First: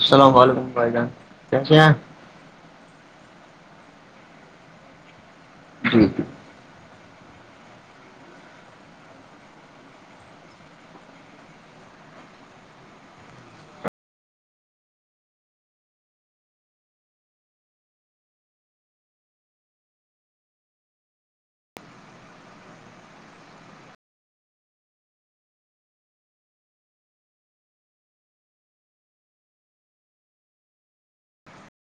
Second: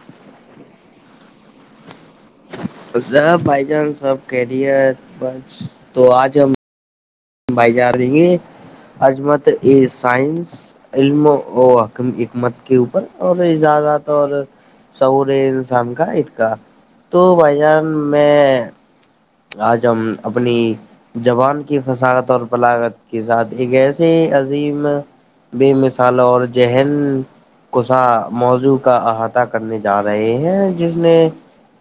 السلام علیکم بھائی جان کیسے ہیں اسلام بھائی جان سب کہریت بس تو آج ہم بھائی جا رہی ہے یہ عظمت اے سائنس علم و حکمت کے اوپر اور ایجادات اور شعور اے انسان کا اید کا تو بھائی جان میں آج ہم اپنی زبان کی فساعت اور پلاغت کے ساتھ ایک ایسے عظیم بے مثال اور ذہن کوسا موضوع کا احاطہ کرنے جا رہے ہیں جس نے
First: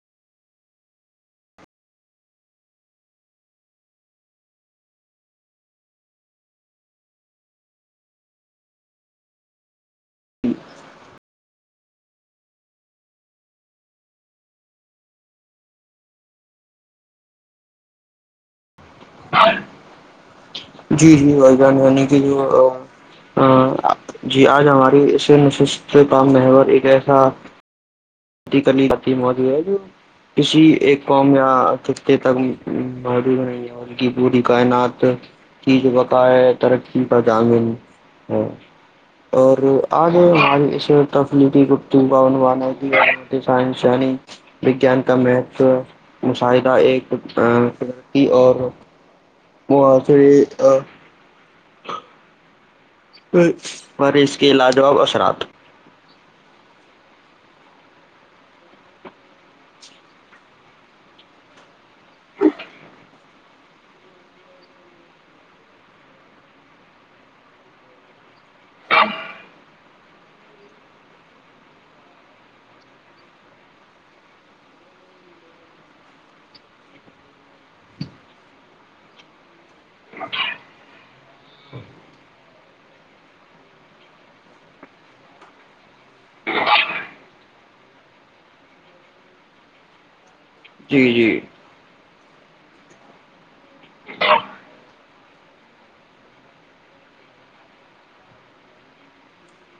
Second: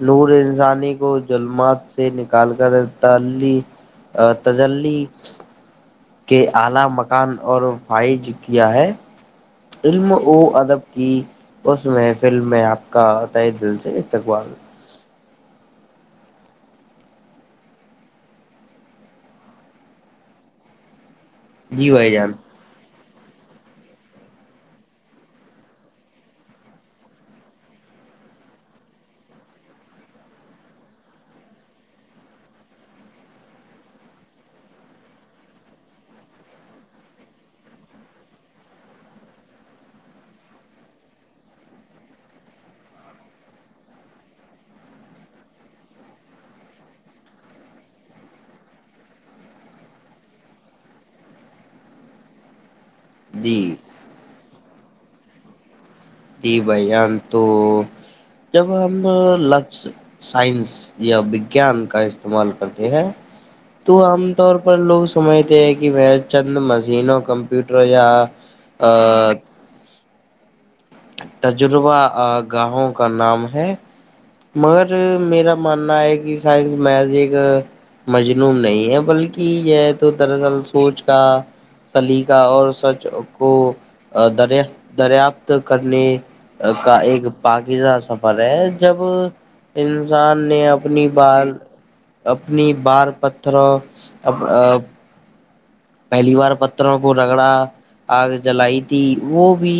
نورے انسانی کو جلمات سے نک کال کر تلی ا تجلی کے اعلی مکان اور فائج کیا ہے علم و ادب کی اس محفل میں آپ کا تہے دل سے استقبال جی جی بھائی جان جی بھائی جان [unintelligible] ہاں جی آج ہماری [unintelligible] کا محور ایک ایسا کتی کرنی آپکی موج ہوجاےگی کسی ایک قوم یا خطے تک موجود نہیں ہو انکی پوری کائنات چیز بقائے ترقی کا دامن ہو اور آگے ہماری تفلی کی گفتگو کا عنوان ہے [unintelligible] پہ وگیان کم ہے تو مشاہدہ ایک ا ترقی اور وہ تھری ا جی پر اس کے لاجواب اثرات جی بھائی جان تو جب ہم لفظ سائنس یا وگیان کا استعمال کرتے ہیں تو عام طور پر لوگ سمجھتے ہیں کہ میں چند مشینوں کمپیوٹر یا آ تجربہ گاہوں کا نام ہے مگر میرا ماننا ہے کہ سائنس محض ایک مظلوم نہیں ہے بلکہ یہ تو دراصل سوچ کا سلیقہ اور سچ کو دری دریافت کرنے کا ایک پاکیزہ سفر ہے جب انسان نے جی اپنی جی بال اپنی بار پتھروں اب ا پہلی بار پتھروں کو رگڑا آگ جلائی تھی وہ بھی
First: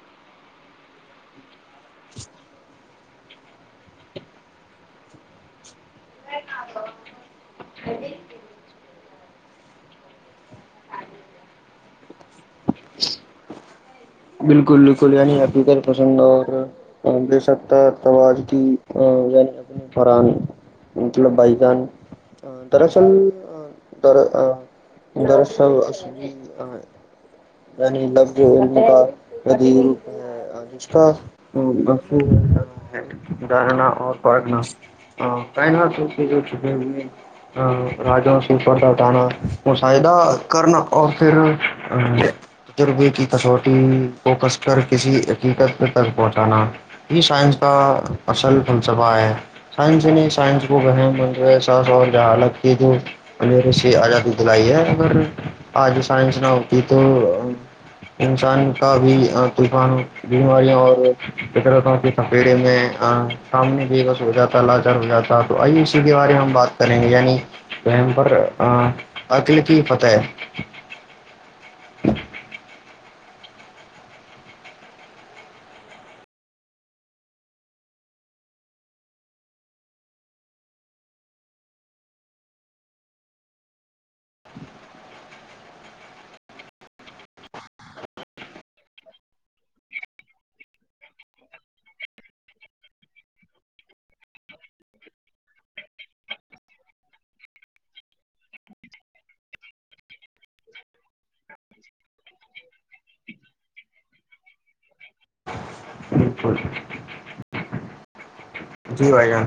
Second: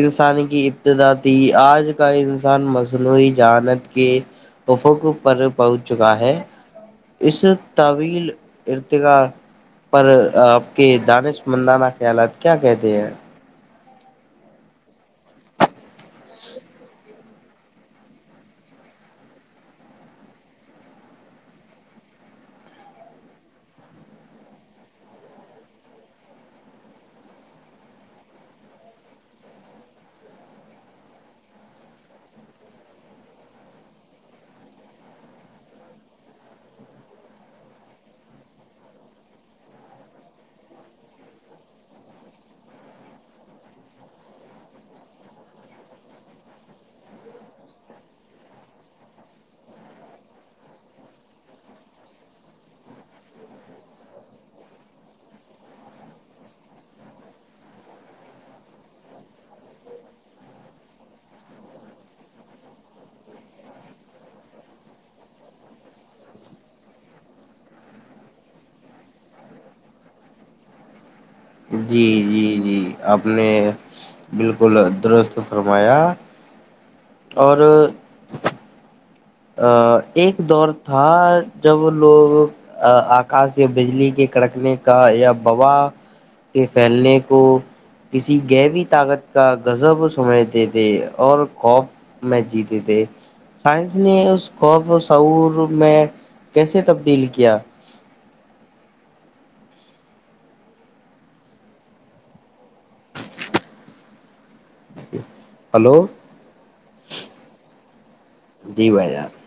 انسان کی ابتدا تھی آج کا انسان مصنوعی ذہانت کے وفوقوں پر پہنچ چکا ہے اس طویل ارتقا پر آپ کے دانشمندانہ خیالات کیا کہتے ہیں بالکل بالکل یعنی حقیقت پسند اور بے سکتا تو آج کی یعنی اپنی پرانی مطلب بھائی جان ا دراصل ا در ا دراصل اے یعنے لبظ جو انکا کا کبھی اچھا بس نیٹ ڈالنا اور پڑھنا ہاں ہے نا سب [unintelligible] ہوئے راجہ سوپردا ٹانا مشاہدہ کرنا اور پھر تجربے کی کسوٹی کو کس کر کسی حقیقت تک پہنچانا یہ سائنس کا اصل فلسفہ ہے سائنس نہیں سائنس کو جو ہے احساس اور جہالت کی تو میرے سے آزادی دلائی ہے مگر آج سائنس نہ ہوتی تو انسان کا بھی ابھیمان بیماریوں اور فدرتوں کی تھپیڑے میں سامنے بھی بس ہو جاتا لاچار ہو جاتا تو آیے اسی کے بارے میں ہم بات کریں گے یعنی ٹائم پر ا اگلے کی فتح جی جی جی اپ نے بالکل درست فرمایا اور ا ایک دور تھا جب لوگ ا آکاش کے بجلی کے کڑکنے کا یا وبا کے پھیلنے کو کسی گہری طاقت کا غزاب سنائی دے دے اور خوف میں جیتے تھے سائنس اس نے اس خوف کو شعور میں کیسے تبدیل کیا ہلو بالکل جی بھائی جان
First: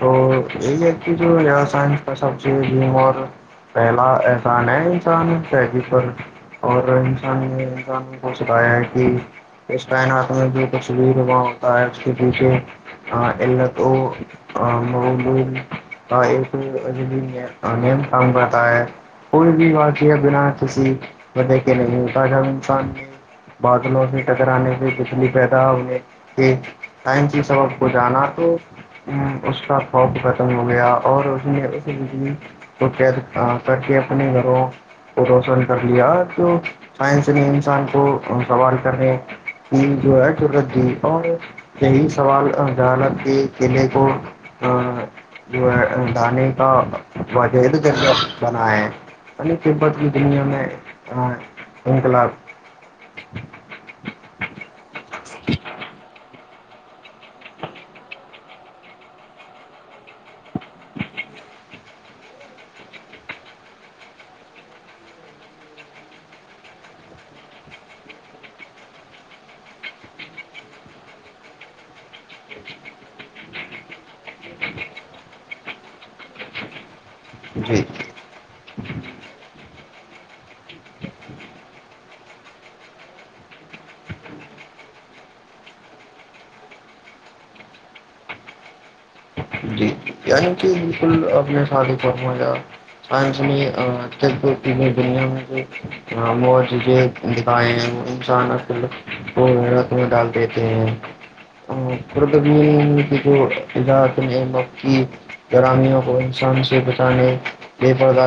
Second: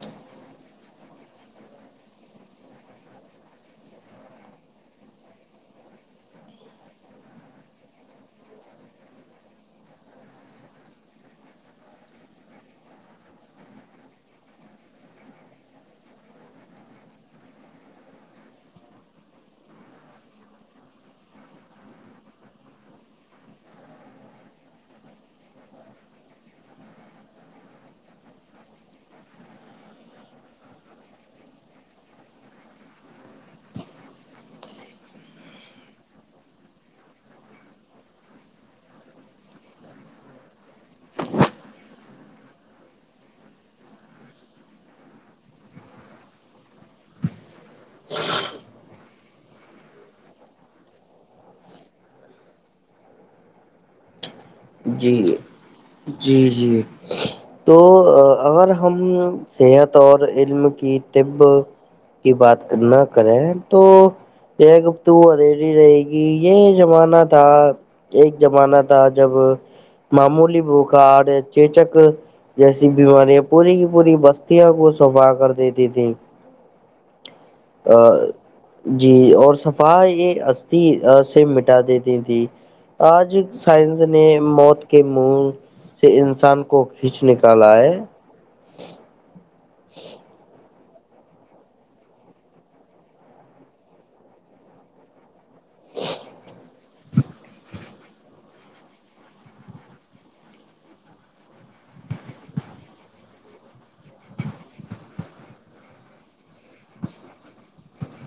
تو یہی ہے کے جو یہ سائنس کا سبجیکٹ یہ اور پہلا احسان ہے انسانی فیدی پر اور انسان نے انسان کو سکھایا ہے کہ اس کائنات میں جو کچھ بھی ہوا ہوتا ہے اس کے پیچھے آ علم ہے تو کانوں [unintelligible] کوئی بھی واقعہ بنا کسی وجہ کے نہیں پر ہم انسان نے بادلوں سے ٹکرانے سے بجلی پیدا ہونے ایک ٹائم کی سبب کو جانا تو ام اس [unintelligible] خوف ختم ہو گیا اور اس نے ایسی بجلی تو کید ا کرکے کے اپنے گھروں کو روشن کر لیا تو سائنس نے انسان کو سوال کرنے کی جو ہے ضرورت دی اور یہی سوال اب جہانت کے قیلہ کو ا جو دانے کا وجہ بنا ہے ا قبت کی دنیا میں ا انکلاب جی جی جی تو اگر ہم صحت اور علم کی طب کی بات کر نہ کریں تو یہ گفتگو ادھیری رہے گی یہ زمانہ تھا ایک زمانہ تھا جب معمولی بخار چیچک جیسی بیماریاں پوری کی پوری بستیاں کو سفا کر دیتی تھی جی ا جی اور صفائی یہ استھی سے مٹا دیتی تھی آج سائنس نے موت کے مو سے انسان کو کھینچ نکالا ہے جی ہاں جی بالکل اپ نے شادی فرمایا پنچمی ٹیک بکتی کی دنیا میں جو معجزے دکھائے ہیں انسان اب رت میں ڈال دیتے ہیں [unintelligible] گرامیوں کو انسان سے بچانے بے پردہ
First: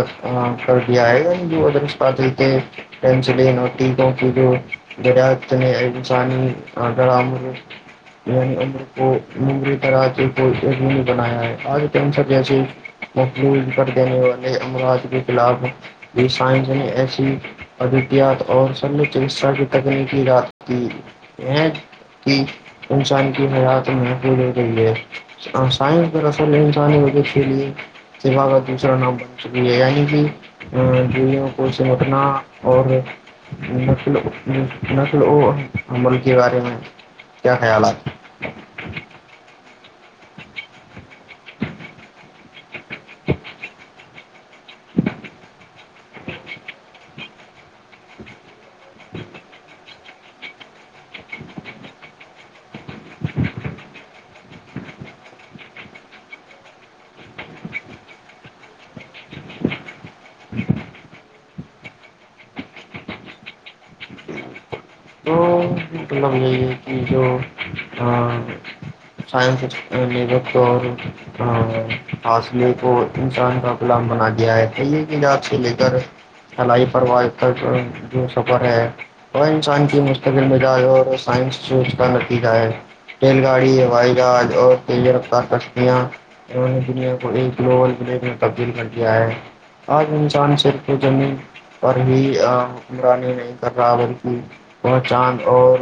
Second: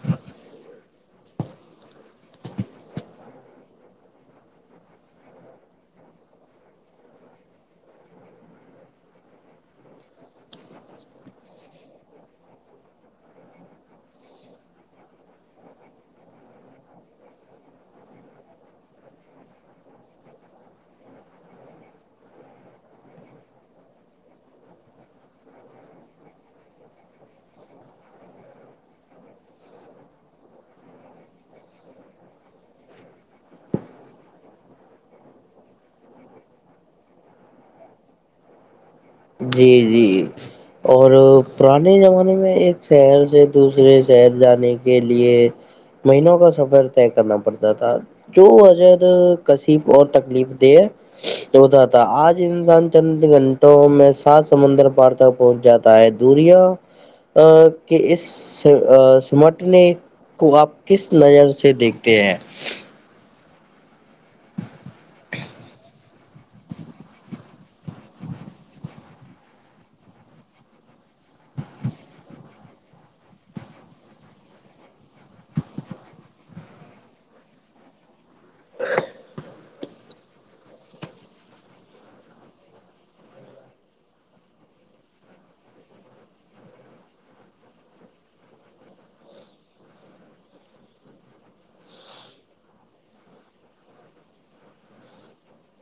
کر دیا ہے گلبوروس پاٹل کے [unintelligible] [inaudible] یعنی ان کو [unintelligible] بنایا ہے آج جسے محبول کر دینے والے امراض کے خلاف یہ سائنس نے ایسی ادیٹیات اور سبمٹ انسٹرکٹ تکنیکی رات کی یہ کہ انسان کی حیات محفوظ ہو گئی ہے ہ سائنس دراصل انسانی مدد کے لیے سیوا کا دوسرا نام بن چکی ہے یعنی کہ ا دیویوں کو سمٹنا اور نسل نسل ا ملک کے بارے میں کیا خیالات جی جی اور پرانے زمانے میں ایک شہر سے دوسرے شہر جانے کے لیے مہینوں کا سفر طے کرنا پڑتا تھا جو عجد کشف اور تکلیف دے ہوتا تھا آج انسان چند گھنٹوں میں سات سمندر پار تک پہنچ جاتا ہے دوریا ا کے اس سمٹ نے کو آپ کس نظر سے دیکھتے ہیں تو مطلب یہی ہے کہ جو آ سائنس [unintelligible] ا فاصلے کو انسان کا غلام بنا دیا ہے کہیے کی یہ اپ سے لے کر فلائی پرواز تک کا جو سفر ہے وہ انسان کی مستقبل میں پیار اور سائنس چیز کا نتیجہ ہے ریل گاڑی وائی گاٹ اور تیز رفتار کشتیاں انہوں نے دنیا کو ایک لوول ضلع میں تبدیل کر دیا ہے آج انسان صرف زمین پر بھی ا حکمرانی نہیں کر رہا بلکہ وہاں چاند اور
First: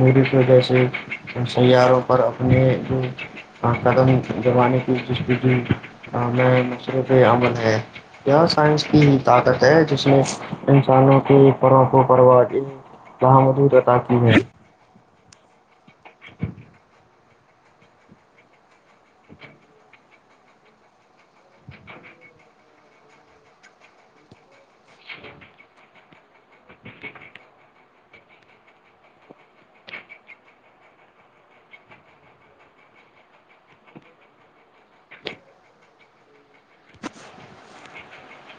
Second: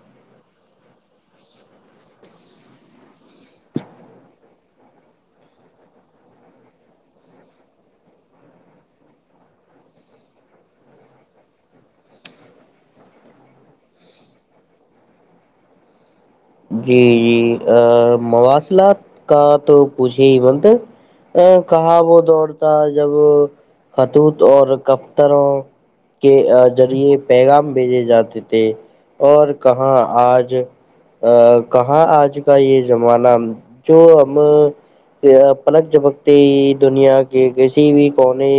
مڈاس کو جیسے سیاروں پر اپنے جو قدم دمانے کی دستگی میں مشرے پہ عمل ہے کیا سائنس کی ہی طاقت ہے جس میں انسانوں کے پرو و پرواہ وہاں حدود عطا کی ہے جی جی آ مواصلات کا تو پوچھے ہی مند ا کہاں وہ دور تھا جب خطوط اور دفتروں کے ذریعے پیغام بھیجے جاتے تھے اور کہاں آج ا کہاں آج کا یہ زمانہ جو ہم جھا پلک جھپکتے ہی دنیا کے کسی بھی کونے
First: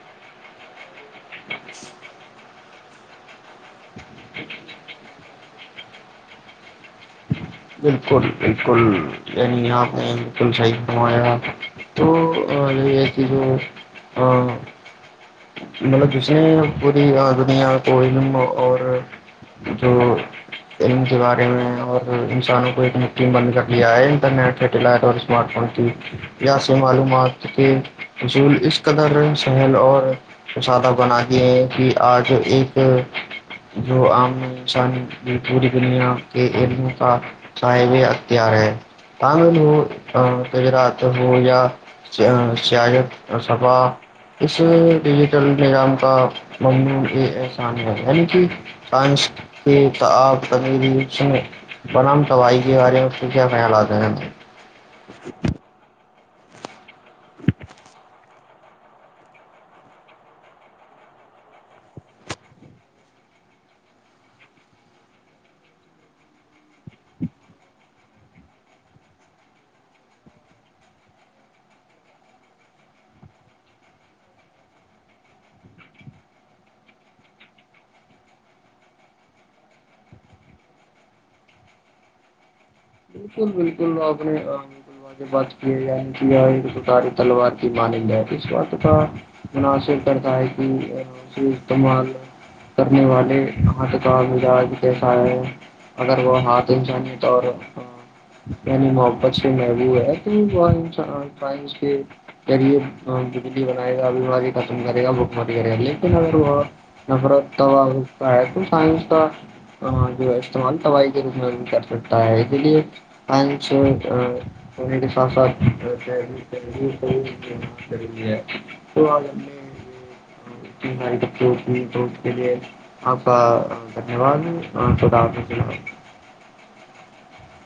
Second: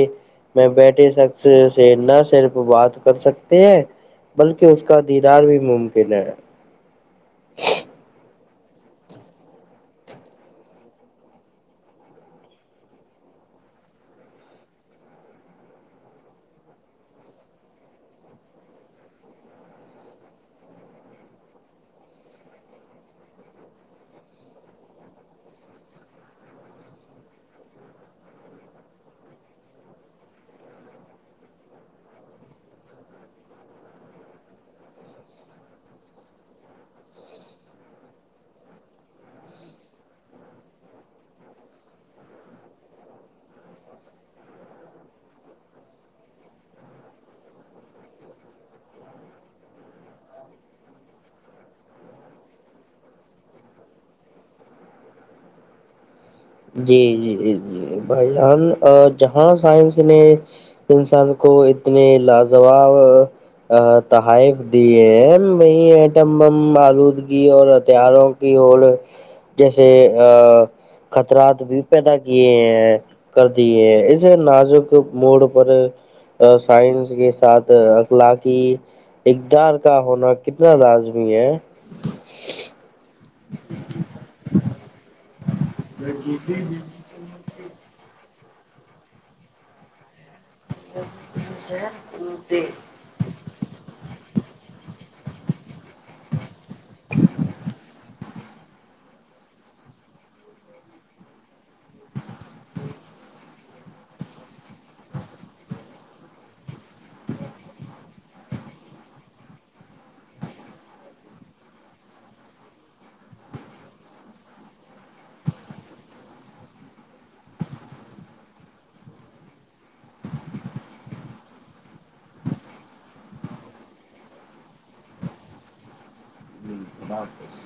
میں بیٹھے شخص سے نہ صرف بات کر سکتے ہیں بلکہ اس کا دیدار بھی ممکن ہے بالکل بالکل یعنی آپ نے بالکل صحیح فرمایا تو یہ ا مطلب جسے پوری آدمیاں کو علم اور جو علم کے بارے میں اور سانوں کو ایک مٹھی میں بند کر لیا ہے انٹرنیٹ سٹیلائٹ اور اسمارٹ فون کی یہاں سے معلومات کیونکہ اسول اس قدر سہل اور تو سادہ بنا کے ہیں کہ آج ایک جو عام انسانی پوری دنیا کے علموں کا صحب اختیار ہے تمل ہو گجرات ہو یا ا چیلنج اور صبا اس ڈیجیٹل نظام کا ممنون یہ احسان ہے یعنی کہ پنچ کے آپ تمیری ایچ میں پرم توائی کے بارے میں آپ کے کیا خیالات ہے؟ جی جی جی بھائی جان جہاں سائنس نے انسان کو اتنے لاجواب تحائف دیے ہیں وہی ایٹم بم آلودگی اور ہتھیاروں کی وہ لوگ جیسے ا اتراد بھی پیدا کیے ہیں کر دیے ہیں اس نازک موڑ پر سائنس کے ساتھ اخلاقی اقدار کا ہونا کتنا لازمی ہے بالکل بالکل آپ نے بالکل واقعی بات کی ہے یا نہیں کیااری تلوار کی مانی جات اس بات کا مناصر کرتا ہے بھی استعمال کر نے والے ہاتھ کا مجاج کیسا ہے اگر وہ ہاتھ انسانی طور یعنی محبت سے محبوب ہے [unintelligible] کرپ بائے گا ختم کرے گا بک مت کرے گا لیکن اگر وہ نفرت تو ہے سائنس تھا ہاں استعمال تباہی کے روپ میں بھی کر سکتا ہے [unintelligible] ہونے کے ساتھ ساتھی ہے [inaudible] تو آج ہم نے [inaudible] باری بے ہوتی تو اس کے لیے آپ کا دھنیہ وادا [unintelligible] اللہ حافظ